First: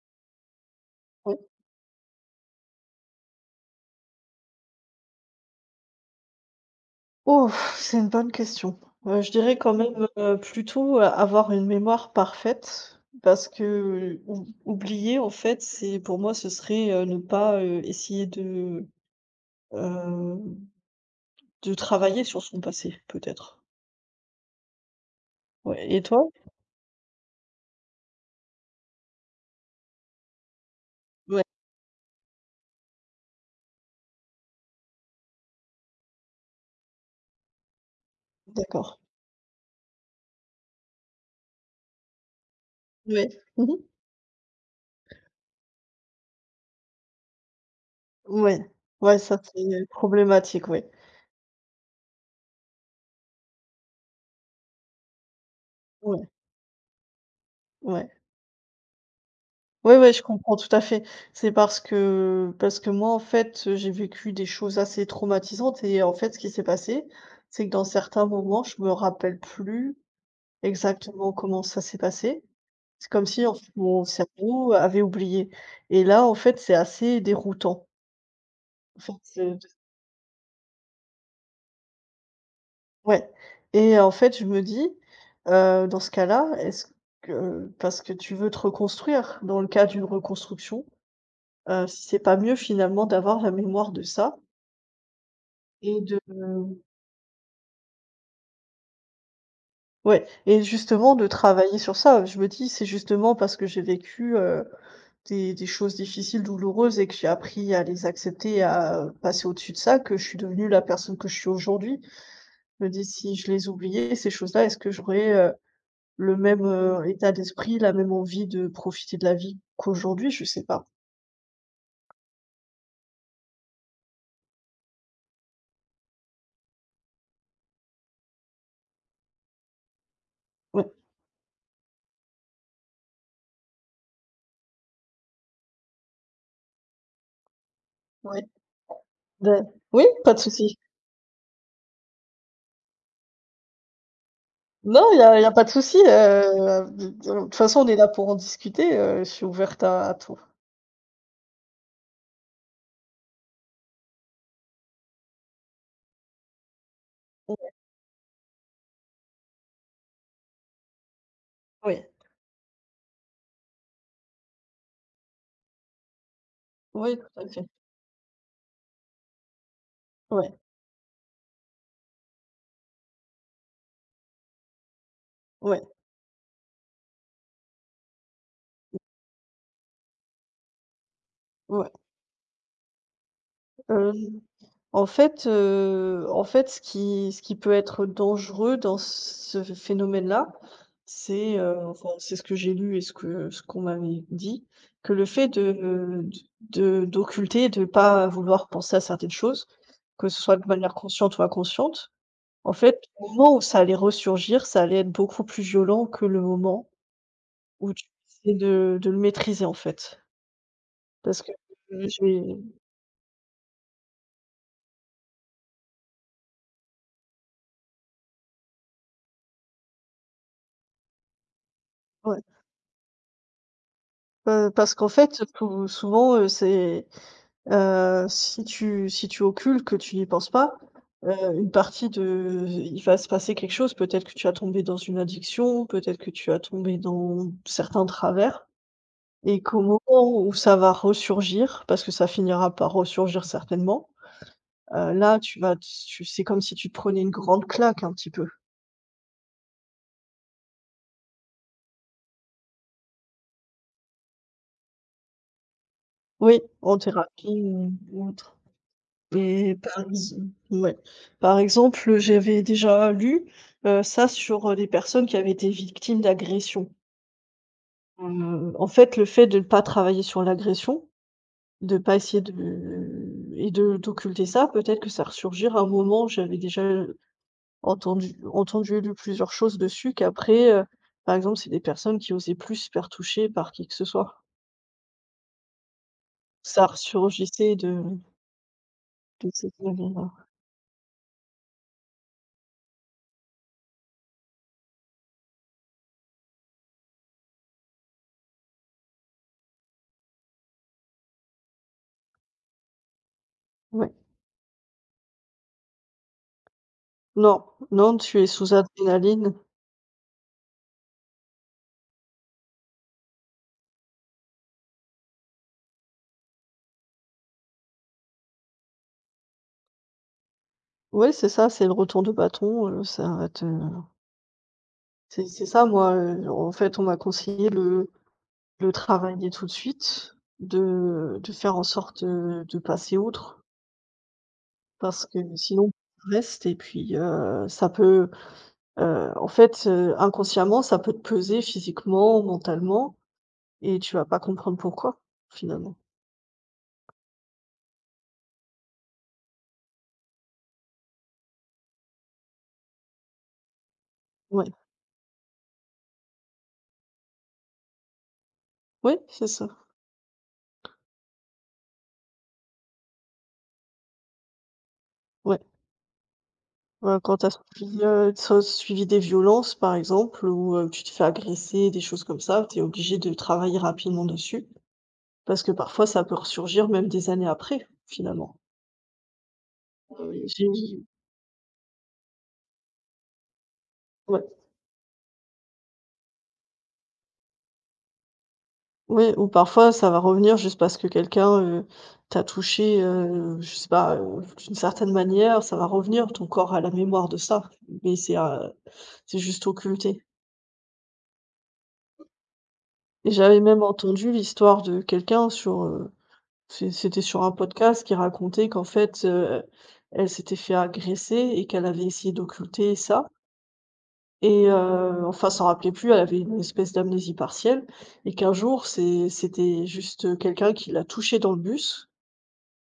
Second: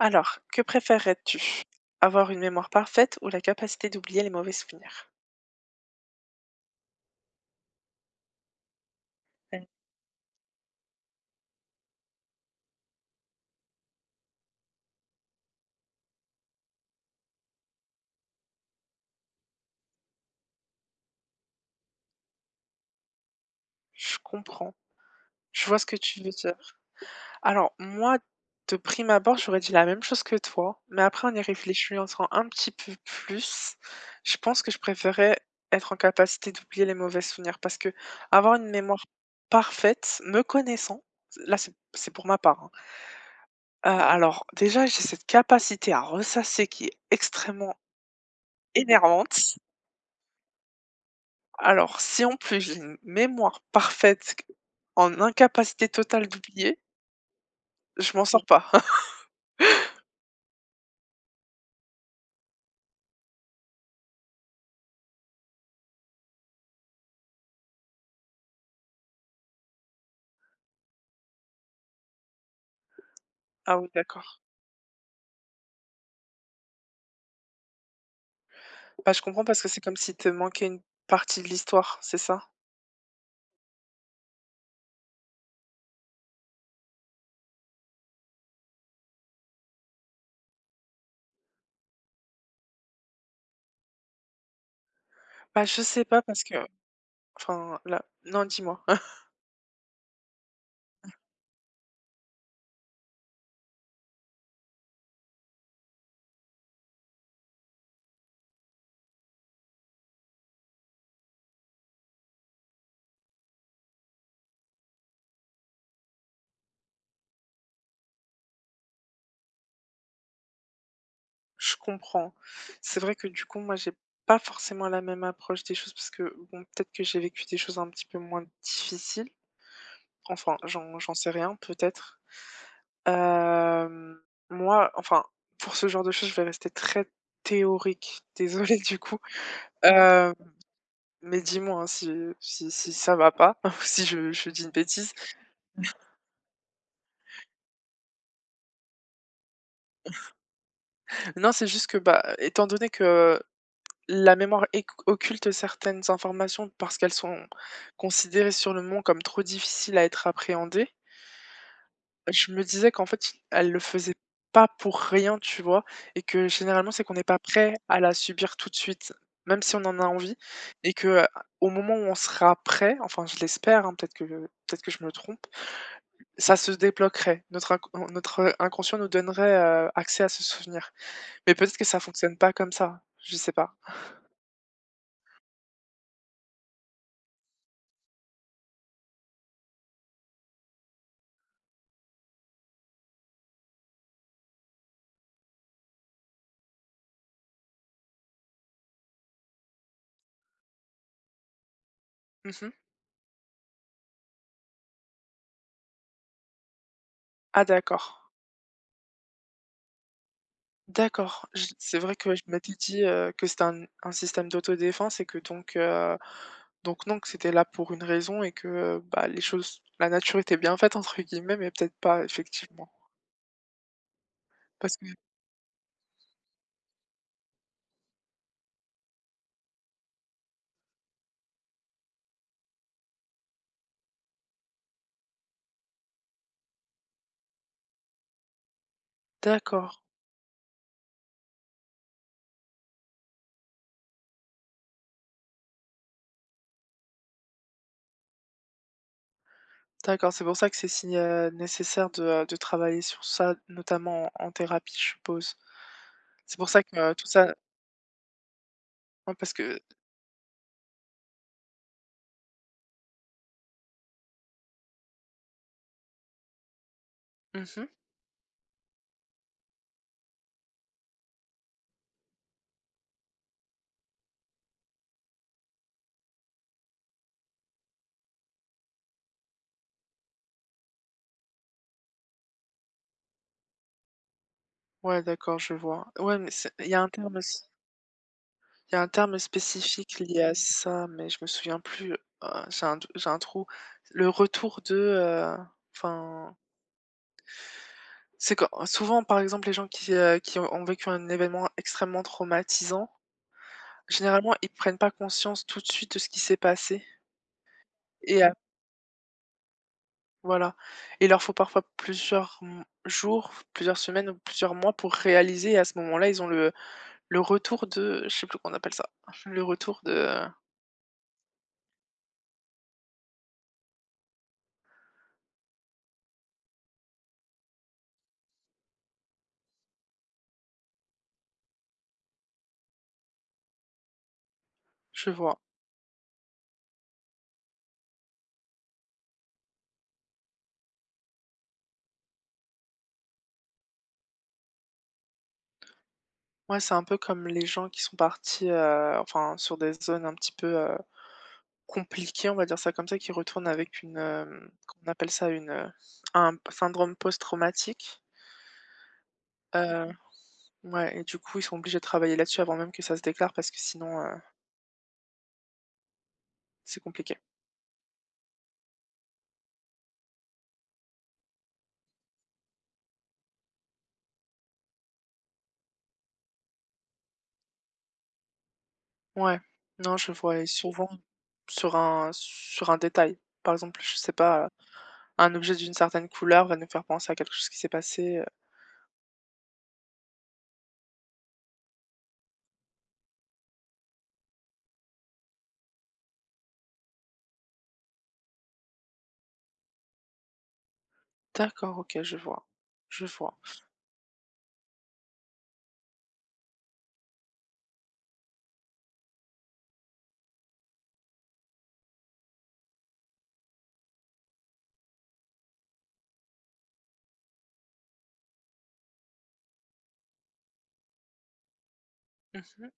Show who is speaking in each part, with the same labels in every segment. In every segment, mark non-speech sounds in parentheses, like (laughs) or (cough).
Speaker 1: Alors, que
Speaker 2: Oui.
Speaker 1: préférerais-tu? Avoir une mémoire parfaite ou la capacité d'oublier les mauvais souvenirs?
Speaker 2: Ouf, c'est une bonne question. Je dirais
Speaker 1: Ouais.
Speaker 2: quand même, plutôt, avoir une mémoire parfaite parce que ou oublier en fait, c'est pour moi ce serait, ne pas, essayer heu, de travailler sur son passé peut-être.
Speaker 1: Je comprends. Je vois ce
Speaker 2: Ouais
Speaker 1: que
Speaker 2: et
Speaker 1: tu
Speaker 2: toi?
Speaker 1: veux dire. Alors, moi, de prime abord, j'aurais dit la même chose que toi, mais après, en y
Speaker 2: Ouais.
Speaker 1: réfléchissant un petit peu plus, je pense que je préférais être en capacité d'oublier les mauvais souvenirs parce que avoir une
Speaker 2: D'accord.
Speaker 1: mémoire parfaite, me connaissant, là, c'est pour ma part, hein.
Speaker 2: Ouais. Mmh.
Speaker 1: Déjà, j'ai cette capacité à ressasser qui est extrêmement
Speaker 2: Ouais. Ouais, ça
Speaker 1: énervante.
Speaker 2: c'est problématique, ouais.
Speaker 1: Alors, si en plus j'ai une mémoire parfaite q en incapacité totale
Speaker 2: Ouais,
Speaker 1: d'oublier,
Speaker 2: ouais.
Speaker 1: je m'en Mmh. sors pas. (laughs)
Speaker 2: Ouais, ouais, je comprends tout à fait. C'est parce que moi, en fait, j'ai vécu des choses assez traumatisantes et en fait, ce qui s'est passé, c'est que dans certains moments, je me rappelle plus exactement comment ça s'est passé. C'est comme si, en fait,
Speaker 1: Ah oui,
Speaker 2: mon
Speaker 1: d'accord.
Speaker 2: cerveau avait oublié et là, en fait, c'est assez déroutant. En fait,
Speaker 1: Bah, je comprends parce que c'est comme si te manquait une partie de l'histoire, c'est ça?
Speaker 2: ouais et en fait, je me dis, dans ce cas-là, est-ce que parce que tu veux te reconstruire dans le cas d'une reconstruction, si c'est pas mieux finalement d'avoir la mémoire de ça.
Speaker 1: Bah, je
Speaker 2: Et
Speaker 1: sais
Speaker 2: de
Speaker 1: pas parce que enfin là non, dis-moi. (laughs)
Speaker 2: ouais et justement de travailler sur ça, je me dis: «C'est justement parce que j'ai vécu, des choses difficiles, douloureuses et que j'ai appris à les accepter, à passer au-dessus de ça, que je suis devenue la personne que je suis aujourd'hui». Je me dis: «Si je les oubliais ces choses-là, est-ce que j'aurais, le même, état d'esprit, la même envie de profiter de la vie qu'aujourd'hui?» Je sais pas.
Speaker 1: Je comprends. C'est vrai que du coup, moi, j'ai pas forcément la même approche des choses parce que bon, peut-être que j'ai vécu des choses un petit peu moins difficiles. Enfin,
Speaker 2: Ouais.
Speaker 1: j'en sais rien, peut-être. Hem, moi, enfin, pour ce genre de choses, je vais rester très théorique. (laughs)
Speaker 2: Ouais.
Speaker 1: Désolée du coup.
Speaker 2: Ben oui, pas
Speaker 1: Heu,
Speaker 2: de souci.
Speaker 1: mais dis-moi, hein, si si ça va pas (laughs) ou si je dis une
Speaker 2: Non,
Speaker 1: bêtise.
Speaker 2: il y a pas de souci, de toute façon, on est là pour en discuter, je suis ouverte à tout.
Speaker 1: Non, c'est juste que, bah, étant donné que la mémoire éc occulte certaines informations parce qu'elles sont considérées sur le moment comme trop difficiles à être appréhendées.
Speaker 2: Oui,
Speaker 1: Je me disais qu'en fait, elle le faisait pas pour rien, tu vois? Et que généralement, c'est qu'on
Speaker 2: oui,
Speaker 1: n'est pas
Speaker 2: tout à fait.
Speaker 1: prêt à la subir tout de suite, même si on en a envie.
Speaker 2: Ouais,
Speaker 1: Et que, au moment où on sera prêt, enfin je l'espère, hein, peut-être que je me trompe,
Speaker 2: ouais,
Speaker 1: ça se débloquerait. Notre inc notre, inconscient nous donnerait, accès à ce souvenir. Mais peut-être que
Speaker 2: ouais.
Speaker 1: ça fonctionne pas comme ça, je sais pas.
Speaker 2: Hem, en fait, ce qui peut être dangereux dans ce phénomène-là, c'est, enfin, c'est ce que j'ai lu et ce que ce qu'on m'avait dit, que le fait de d'occulter, de pas vouloir penser à certaines choses, que ce soit de manière consciente ou inconsciente,
Speaker 1: Mmh.
Speaker 2: en fait, au moment où ça allait ressurgir, ça allait être beaucoup plus violent que le moment
Speaker 1: Ah
Speaker 2: où tu
Speaker 1: d'accord.
Speaker 2: essaies de le maîtriser, en fait. Parce
Speaker 1: D'accord.
Speaker 2: que,
Speaker 1: Je C'est vrai que je
Speaker 2: j'ai
Speaker 1: m'étais dit, que c'était un système d'autodéfense et que donc non, que c'était là pour une raison et que, bah, les choses la nature était bien faite entre guillemets, mais peut-être pas
Speaker 2: ouais.
Speaker 1: effectivement.
Speaker 2: Parce
Speaker 1: Parce que
Speaker 2: qu'en fait, pou souvent, c'est, si tu occultes, que tu n'y penses pas, heu, une partie de il va se passer quelque chose, peut-être que tu vas tomber dans une addiction, peut-être que tu vas tomber dans certains travers et qu'au moment
Speaker 1: d'accord,
Speaker 2: où ça va ressurgir, parce que ça finira par ressurgir certainement, là, tu vas tu c'est comme si tu te prenais une grande claque un petit peu.
Speaker 1: d'accord, c'est pour ça que c'est si, nécessaire de travailler sur ça, notamment en thérapie, je suppose. C'est
Speaker 2: Oui,
Speaker 1: pour ça que,
Speaker 2: en
Speaker 1: tout
Speaker 2: thérapie
Speaker 1: ça
Speaker 2: ou autre.
Speaker 1: ouais parce
Speaker 2: Mais
Speaker 1: que
Speaker 2: par ex Ouais. Par exemple, j'avais déjà lu, ça sur, des personnes qui avaient été victimes d'agressions.
Speaker 1: mmh.
Speaker 2: En fait, le fait de ne pas travailler sur l'agression, de pas essayer de et de d'occulter ça, peut-être que ça ressurgira un moment. J'avais déjà entendu et lu plusieurs choses dessus qu'après, par exemple, c'est des personnes qui osaient plus se faire toucher par qui que ce soit.
Speaker 1: Ouais d'accord, je vois. Ouais mais c'est
Speaker 2: Ça
Speaker 1: il y a un terme aussi.
Speaker 2: ressurgissait
Speaker 1: Il y a un terme
Speaker 2: de cette
Speaker 1: spécifique
Speaker 2: manière-là.
Speaker 1: lié à ça, mais je me souviens plus, j'ai un trou. Le retour de, enfin, c'est quand souvent, par exemple, les gens qui ont vécu un événement extrêmement traumatisant,
Speaker 2: Ouais.
Speaker 1: généralement, ils prennent pas conscience tout de suite de ce qui s'est passé
Speaker 2: Non, non, tu
Speaker 1: et
Speaker 2: es sous adrénaline.
Speaker 1: voilà, il leur faut parfois plusieurs m jours, plusieurs semaines ou plusieurs mois pour réaliser et à ce moment-là, ils ont le retour de je sais plus comment on appelle ça, le retour de
Speaker 2: Ouais, c'est ça, c'est le retour de bâton, ça va te c'est ça moi, en fait, on m'a conseillé de travailler tout de suite, de faire en sorte, de passer outre parce
Speaker 1: je
Speaker 2: que
Speaker 1: vois.
Speaker 2: sinon tu restes et puis, ça peut, en fait, inconsciemment, ça peut te peser physiquement, mentalement et tu vas pas comprendre pourquoi, finalement.
Speaker 1: Ouais, c'est un peu comme les gens qui sont partis, enfin, sur des zones un petit peu, compliquées, on va dire ça comme ça, qui retournent avec une,
Speaker 2: Ouais,
Speaker 1: hem, qu'on appelle ça une, un syndrome post-traumatique.
Speaker 2: ouais, c'est ça,
Speaker 1: Heu, ouais et du coup, ils sont obligés de travailler là-dessus avant même que ça se déclare parce que sinon,
Speaker 2: ouais.
Speaker 1: c'est compliqué.
Speaker 2: Quand tu as suivi, suivi des violences, par exemple, ou, tu te fais agresser, des choses comme ça, tu es obligé de travailler rapidement dessus parce que parfois ça peut ressurgir même des années après, finalement.
Speaker 1: Ouais, non, je
Speaker 2: Oui.
Speaker 1: vois
Speaker 2: J'ai
Speaker 1: et souvent sur un détail. Par exemple, je sais
Speaker 2: Ouais,
Speaker 1: pas, un objet d'une certaine couleur va nous faire penser à quelque chose qui s'est passé.
Speaker 2: ouais ou parfois ça va revenir juste parce que quelqu'un, t'a touché, je sais pas, d'une certaine manière, ça va revenir, ton corps a la mémoire de ça, mais c'est juste occulté.
Speaker 1: D'accord, OK, je vois, je
Speaker 2: Et
Speaker 1: vois.
Speaker 2: j'avais même entendu l'histoire de quelqu'un sur, c'était sur un podcast qui racontait qu'en fait, elle s'était fait agresser et qu'elle avait essayé d'occulter ça et enfin, s'en rappelait plus, elle avait une espèce d'amnésie partielle et qu'un jour, c'était juste, quelqu'un qui l'a touchée dans le bus
Speaker 1: Mmh.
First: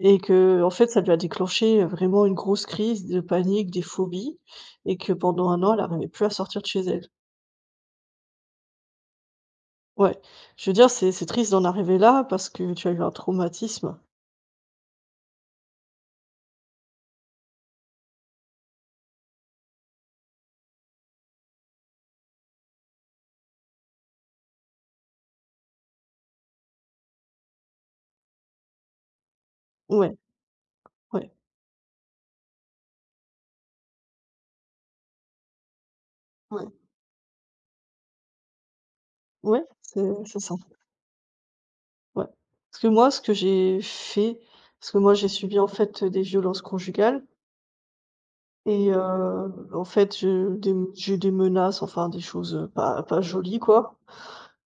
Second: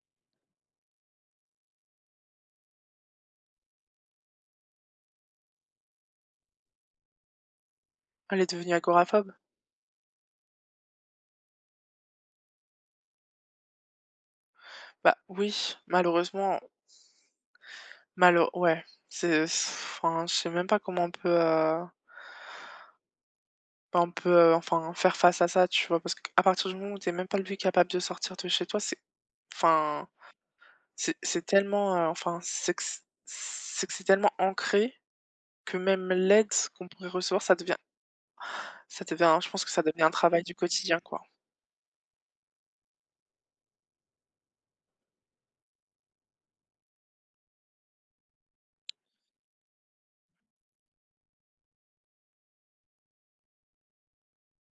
Speaker 2: et que, en fait, ça lui a déclenché vraiment une grosse crise de panique, des phobies, et que pendant un an, elle n'arrivait plus à sortir de chez elle.
Speaker 1: Elle est devenue agoraphobe?
Speaker 2: Ouais. Je veux dire, c'est triste d'en arriver là parce que tu as eu un traumatisme.
Speaker 1: Bah, oui, malheureusement, malo ouais, c'est c'est- enfin, je sais même pas comment on peut, bah, on peut, enfin, faire face à ça, tu vois? Parce qu'à partir du moment où t'es même pas lui capable de sortir de chez toi, c'est enfin,
Speaker 2: Ouais, ouais,
Speaker 1: c'est tellement, enfin, c'est que c c'est que c'est tellement ancré que même l'aide
Speaker 2: ouais,
Speaker 1: qu'on pourrait recevoir, ça devient je
Speaker 2: ouais,
Speaker 1: pense que ça devient
Speaker 2: c'est
Speaker 1: un
Speaker 2: c'est
Speaker 1: travail
Speaker 2: ça.
Speaker 1: du quotidien, quoi.
Speaker 2: Ouais. Parce que moi, ce que j'ai fait, parce que moi, j'ai subi, en fait, des violences conjugales et en fait, je des j'ai eu des menaces, enfin des choses, pas jolies, quoi,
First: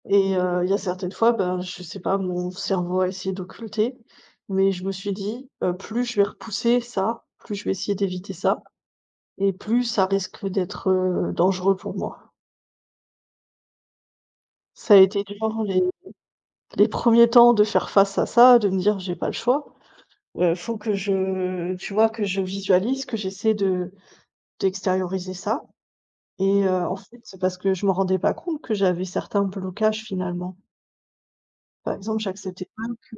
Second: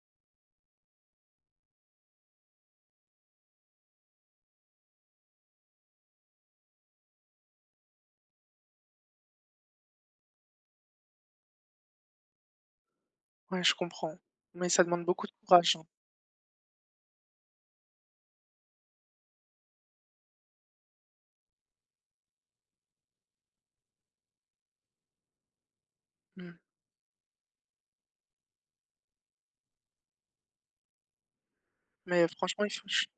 Speaker 2: et il y a certaines fois, ben, je sais pas, mon cerveau a essayé d'occulter, mais je me suis dit, «Plus je vais repousser ça, plus je vais essayer d'éviter ça et plus ça risque d'être, dangereux pour moi».
Speaker 1: Ouais, je comprends, mais ça
Speaker 2: Ça a
Speaker 1: demande
Speaker 2: été
Speaker 1: beaucoup de
Speaker 2: dur
Speaker 1: courage,
Speaker 2: les
Speaker 1: hein.
Speaker 2: les premiers temps de faire face à ça, de me dire: «J'ai pas le choix». Faut que je, tu vois, que je visualise, que j'essaie de d'extérioriser ça,
Speaker 1: Mmh,
Speaker 2: et en fait, c'est parce que je me rendais pas compte que j'avais certains blocages finalement. Par exemple,
Speaker 1: mais franchement,
Speaker 2: j'acceptais
Speaker 1: il
Speaker 2: pas
Speaker 1: faut je
Speaker 2: que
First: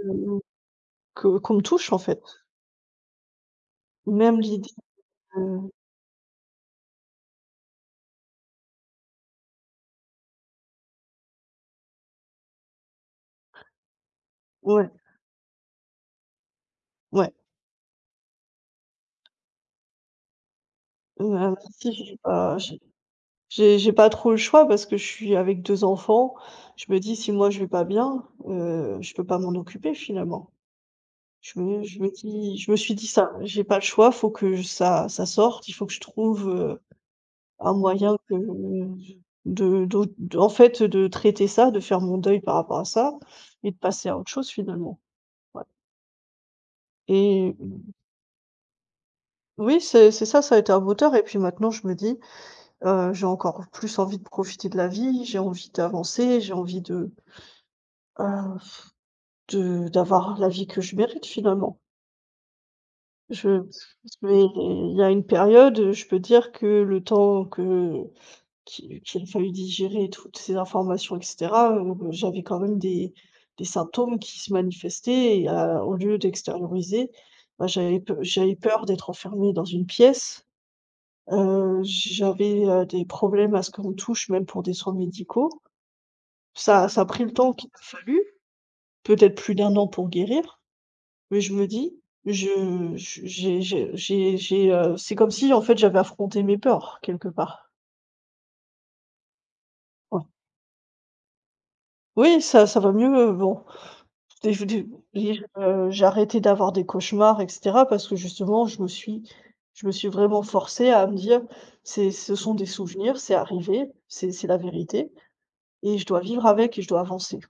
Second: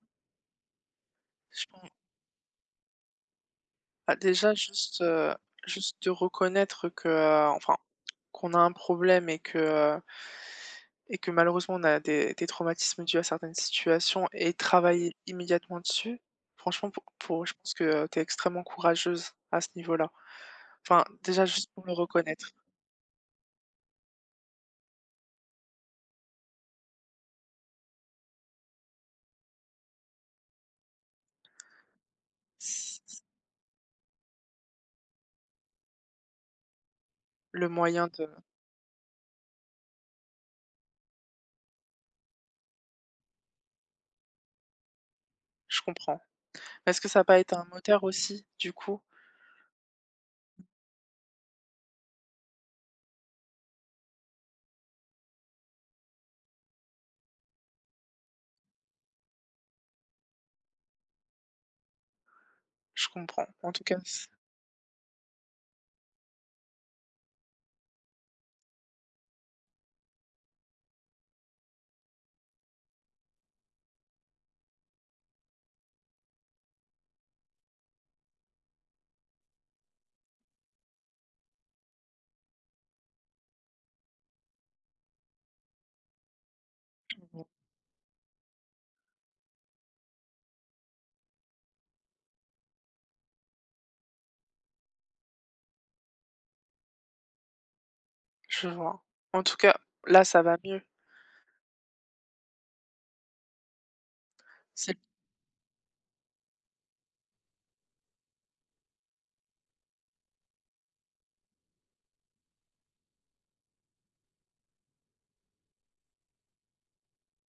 Speaker 2: que qu'on me
Speaker 1: je pense
Speaker 2: touche en fait.
Speaker 1: Bah,
Speaker 2: Même
Speaker 1: déjà
Speaker 2: l'idée
Speaker 1: juste,
Speaker 2: de
Speaker 1: juste de reconnaître que, enfin, qu'on a un problème heu et que malheureusement on a des traumatismes dus à certaines situations et
Speaker 2: ouais,
Speaker 1: travailler immédiatement dessus. Franchement pour
Speaker 2: ouais,
Speaker 1: pour je pense que, tu es extrêmement courageuse à ce niveau-là. Enfin, déjà juste pour
Speaker 2: si
Speaker 1: le
Speaker 2: j'ai
Speaker 1: reconnaître,
Speaker 2: pas j'ai pas trop le choix parce que je suis avec 2 enfants. Je me dis: «Si moi je vais pas bien, je peux pas m'en occuper finalement».
Speaker 1: c
Speaker 2: Je me suis dit
Speaker 1: c
Speaker 2: ça: «J'ai pas le choix, faut que ça sorte, il faut que je trouve,
Speaker 1: le
Speaker 2: un
Speaker 1: moyen
Speaker 2: moyen
Speaker 1: de
Speaker 2: que de d'aut d en fait, de traiter ça, de faire mon deuil par rapport à ça et de passer à autre chose finalement». Ouais
Speaker 1: je comprends. Mais est-ce que ça a pas été
Speaker 2: et
Speaker 1: un moteur aussi du coup?
Speaker 2: oui, c'est ça, ça a été un moteur et puis maintenant je me dis, j'ai encore plus envie de profiter de la vie, j'ai envie d'avancer, j'ai envie de, heu, d'avoir la vie que je mérite finalement.
Speaker 1: Je
Speaker 2: Je
Speaker 1: comprends. En tout cas, c
Speaker 2: Mais il y a une période, je peux dire que le temps que qu'il a fallu digérer toutes ces informations et cetera, j'avais quand même des symptômes qui se manifestaient et au lieu d'extérioriser, bah, j'avais peur d'être enfermée dans une pièce, j'avais, des problèmes à ce qu'on me touche même pour des soins médicaux. Ça a pris le temps qu'il a fallu, peut-être plus d'un an pour guérir, mais je me dis, je c'est comme si en fait j'avais affronté mes peurs quelque part.
Speaker 1: je vois. En tout cas,
Speaker 2: Ouais.
Speaker 1: là ça va mieux.
Speaker 2: Oui, ça va mieux, bon. Des je des J'ai, j'ai arrêté d'avoir des cauchemars et cetera parce que justement je me suis vraiment forcée à me dire: «C'est Ce sont des souvenirs, c'est arrivé, c'est la vérité et je dois vivre avec et je dois avancer».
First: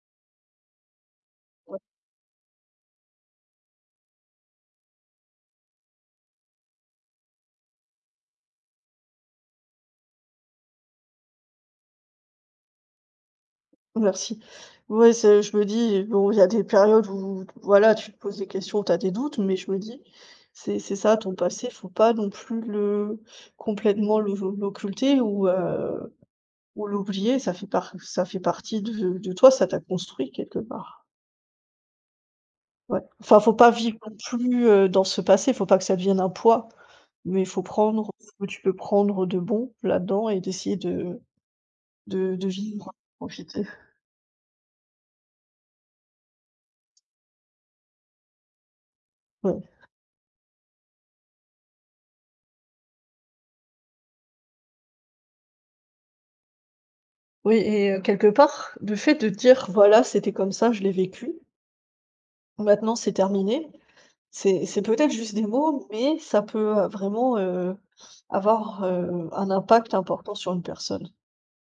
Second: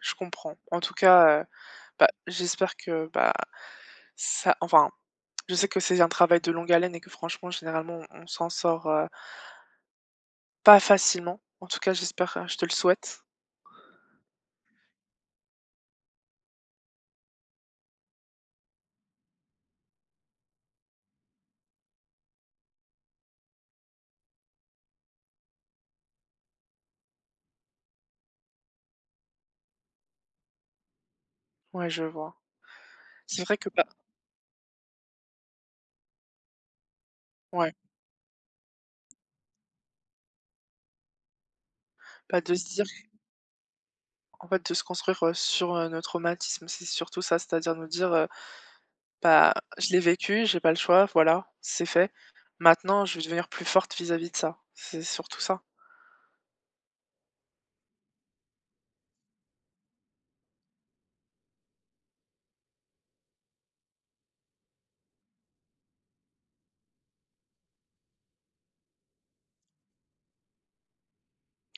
Speaker 1: Je comprends. En tout cas,
Speaker 2: Ouais,
Speaker 1: bah, j'espère que, bah, ça enfin, je sais que c'est un travail de longue haleine et que franchement, généralement, on s'en sort, pas facilement. En tout cas, j'espère, je te le souhaite.
Speaker 2: merci. Ouais, c'est je me dis bon, il y a des périodes où voilà, tu te poses des questions, tu as des doutes, mais je me dis: «C'est ça ton passé, faut pas non plus le complètement l'occulter ou l'oublier, ça fait partie de toi, ça t'a construit quelque part».
Speaker 1: Ouais, je vois.
Speaker 2: Ouais. Enfin,
Speaker 1: C'est
Speaker 2: faut
Speaker 1: vrai que
Speaker 2: pas
Speaker 1: bah
Speaker 2: vivre non plus, dans ce passé, faut pas que ça devienne un poids, mais il faut
Speaker 1: ouais,
Speaker 2: prendre ce que tu peux prendre de bon là-dedans et d'essayer de de
Speaker 1: bah,
Speaker 2: de
Speaker 1: de se dire
Speaker 2: vivre, profiter.
Speaker 1: en fait, de se construire, sur, nos traumatismes, c'est surtout ça, c'est-à-dire nous dire, «Bah,
Speaker 2: Ouais.
Speaker 1: je l'ai vécu, j'ai pas le choix, voilà, c'est fait. Maintenant, je vais devenir plus forte vis-à-vis de ça». C'est surtout ça.
Speaker 2: Oui et quelque part, le fait de dire: «Voilà, c'était comme ça, je l'ai vécu, maintenant c'est terminé», c'est peut-être juste des mots, mais ça peut, vraiment, avoir, un impact important sur une personne.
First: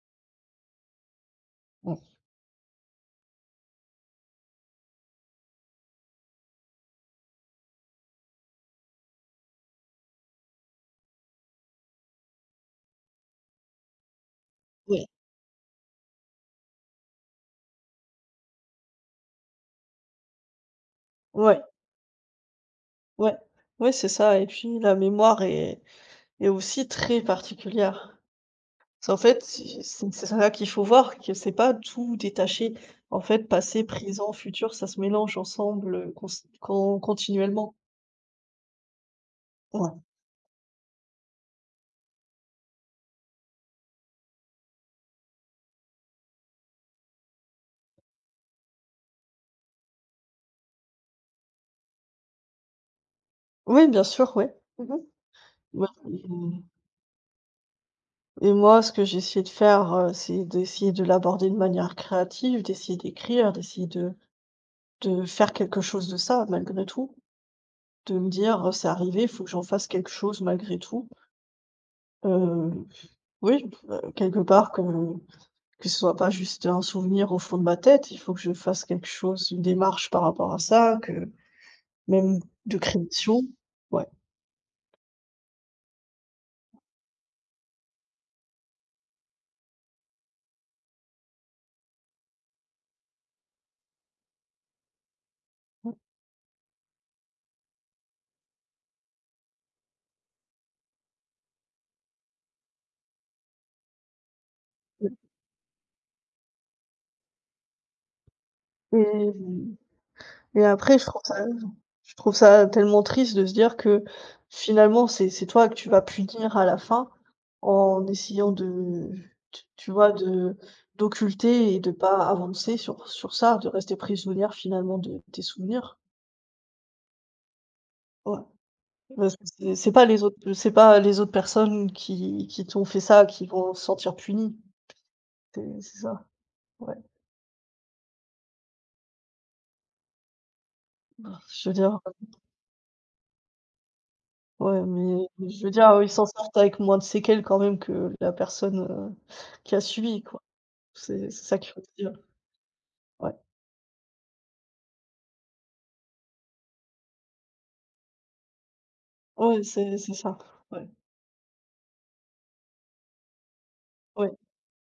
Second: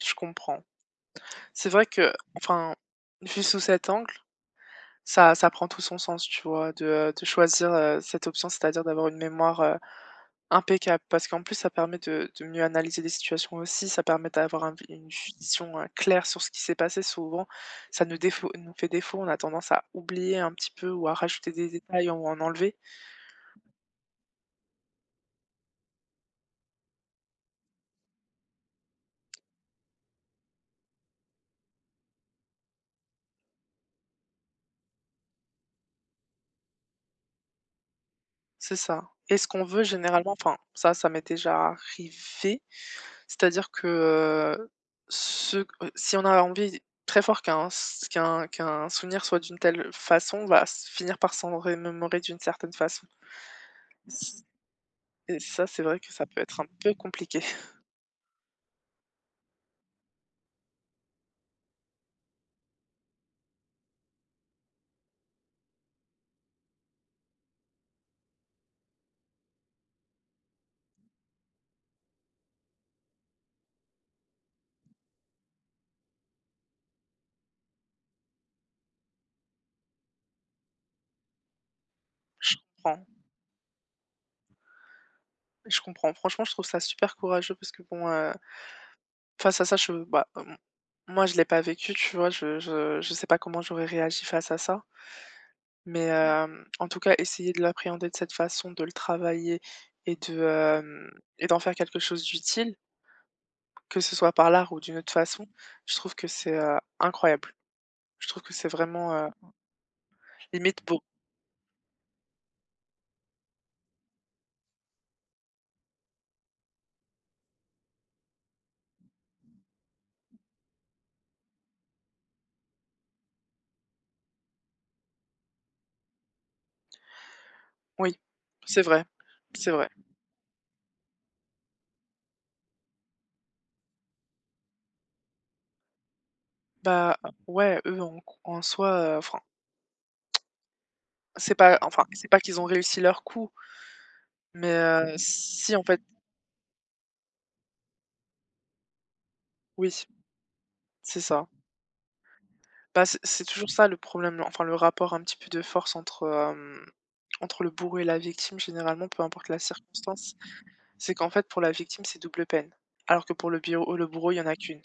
Speaker 1: Je comprends. C'est vrai
Speaker 2: Mmh.
Speaker 1: que enfin, vu sous cet angle, ça prend tout son sens, tu vois? De choisir, cette option, c'est-à-dire d'avoir une mémoire, impeccable. Parce qu'en plus, ça permet de mieux analyser les situations aussi, ça permet d'avoir un
Speaker 2: Oui.
Speaker 1: une vision, claire sur ce qui s'est passé. Souvent, ça nous défaut nous fait défaut, on a tendance à oublier un petit peu ou à rajouter
Speaker 2: Ouais,
Speaker 1: des détails ou à en enlever.
Speaker 2: ouais, ouais, c'est ça et puis la mémoire est aussi très particulière. C'est en fait, c'est ça qu'il faut voir, que c'est pas tout détaché. En fait, passé, présent, futur, ça se mélange ensemble, cons con continuellement.
Speaker 1: C'est ça et ce qu'on veut
Speaker 2: Ouais.
Speaker 1: généralement enfin, ça m'est déjà arrivé. C'est-à-dire que, ce q si on a envie très fort qu'un souvenir soit d'une telle façon, on va s finir par s'en remémorer d'une certaine façon
Speaker 2: Oui, bien sûr,
Speaker 1: S-
Speaker 2: oui. Mmh.
Speaker 1: et ça, c'est
Speaker 2: Ouais,
Speaker 1: vrai que ça peut
Speaker 2: mmh,
Speaker 1: être un peu compliqué. (laughs)
Speaker 2: et moi, ce que j'ai essayé de faire, c'est d'essayer de l'aborder de manière créative, d'essayer d'écrire, d'essayer de faire quelque chose de ça malgré tout. De me dire: «C'est arrivé, il faut que j'en fasse quelque chose malgré tout». Heu, oui, quelque part que ce soit pas juste un souvenir au fond de ma tête, il faut que je fasse quelque chose, une démarche par rapport à ça, que même
Speaker 1: Je
Speaker 2: de
Speaker 1: comprends,
Speaker 2: création. Ouais.
Speaker 1: je comprends. Franchement, je trouve ça super courageux parce que bon, face à ça, je bah, m moi, je l'ai pas vécu, tu vois? Je sais pas comment j'aurais réagi face à ça. Mais hem, en tout cas, essayer de l'appréhender de cette façon, de le travailler et de, hem et d'en faire quelque chose d'utile, que ce soit par l'art ou d'une
Speaker 2: Et
Speaker 1: autre façon, je trouve que c'est, incroyable. Je trouve que c'est vraiment,
Speaker 2: mmh et
Speaker 1: limite
Speaker 2: après
Speaker 1: beau.
Speaker 2: je trouve ça tellement triste de se dire que finalement c'est toi que tu vas punir à la fin en essayant de, tu vois, de d'occulter et de pas avancer sur ça, de rester prisonnière finalement de tes souvenirs.
Speaker 1: Oui,
Speaker 2: Ouais.
Speaker 1: c'est vrai,
Speaker 2: Parce que
Speaker 1: c'est
Speaker 2: c'est
Speaker 1: vrai.
Speaker 2: c'est pas les autres, c'est pas les autres personnes qui t'ont fait ça qui vont se sentir punies. C'est ça, ouais.
Speaker 1: Bah, ouais, eux, en soi,
Speaker 2: Je veux dire,
Speaker 1: enfin, c'est pas qu'ils ont réussi leur coup, mais
Speaker 2: ouais, mais je veux
Speaker 1: si, en
Speaker 2: dire,
Speaker 1: fait
Speaker 2: ils s'en sortent avec moins de séquelles quand même que la personne, qui a
Speaker 1: oui,
Speaker 2: subi, quoi.
Speaker 1: c'est
Speaker 2: C'est
Speaker 1: ça.
Speaker 2: ça qu'il faut dire.
Speaker 1: Bah, c'est
Speaker 2: Ouais.
Speaker 1: c'est toujours ça le problème, enfin le rapport un petit peu de force entre, hem, entre le bourreau et la victime généralement, peu importe la
Speaker 2: Ouais, c'est
Speaker 1: circonstance.
Speaker 2: ça. Ouais,
Speaker 1: C'est qu'en fait pour la victime, c'est double peine, alors que pour le bureau, le bourreau,
Speaker 2: ouais,
Speaker 1: il y en a qu'une.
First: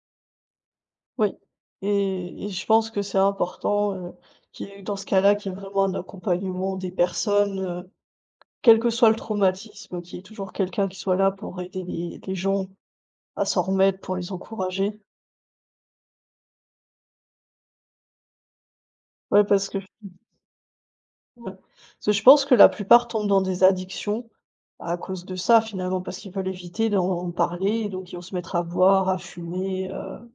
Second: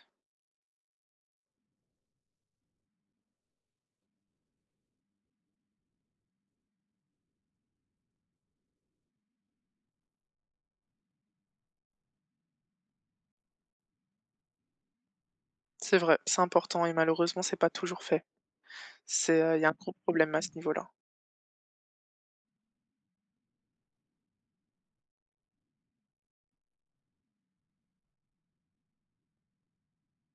Speaker 2: ouais et je pense que c'est important, qu'il y ait dans ce cas-là, qu'il y ait vraiment un accompagnement des personnes, quel que soit le traumatisme, qu'il y ait toujours quelqu'un qui soit là pour aider les gens à s'en remettre, pour les encourager.
Speaker 1: C'est vrai, c'est important et malheureusement, c'est pas toujours fait. C'est,
Speaker 2: Ouais,
Speaker 1: il y
Speaker 2: parce
Speaker 1: a un
Speaker 2: que
Speaker 1: gros problème à ce niveau-là.
Speaker 2: ouais. Parce que je pense que la plupart tombent dans des addictions à cause de ça, finalement, parce qu'ils veulent éviter d'en parler et donc ils vont se mettre à boire, à fumer,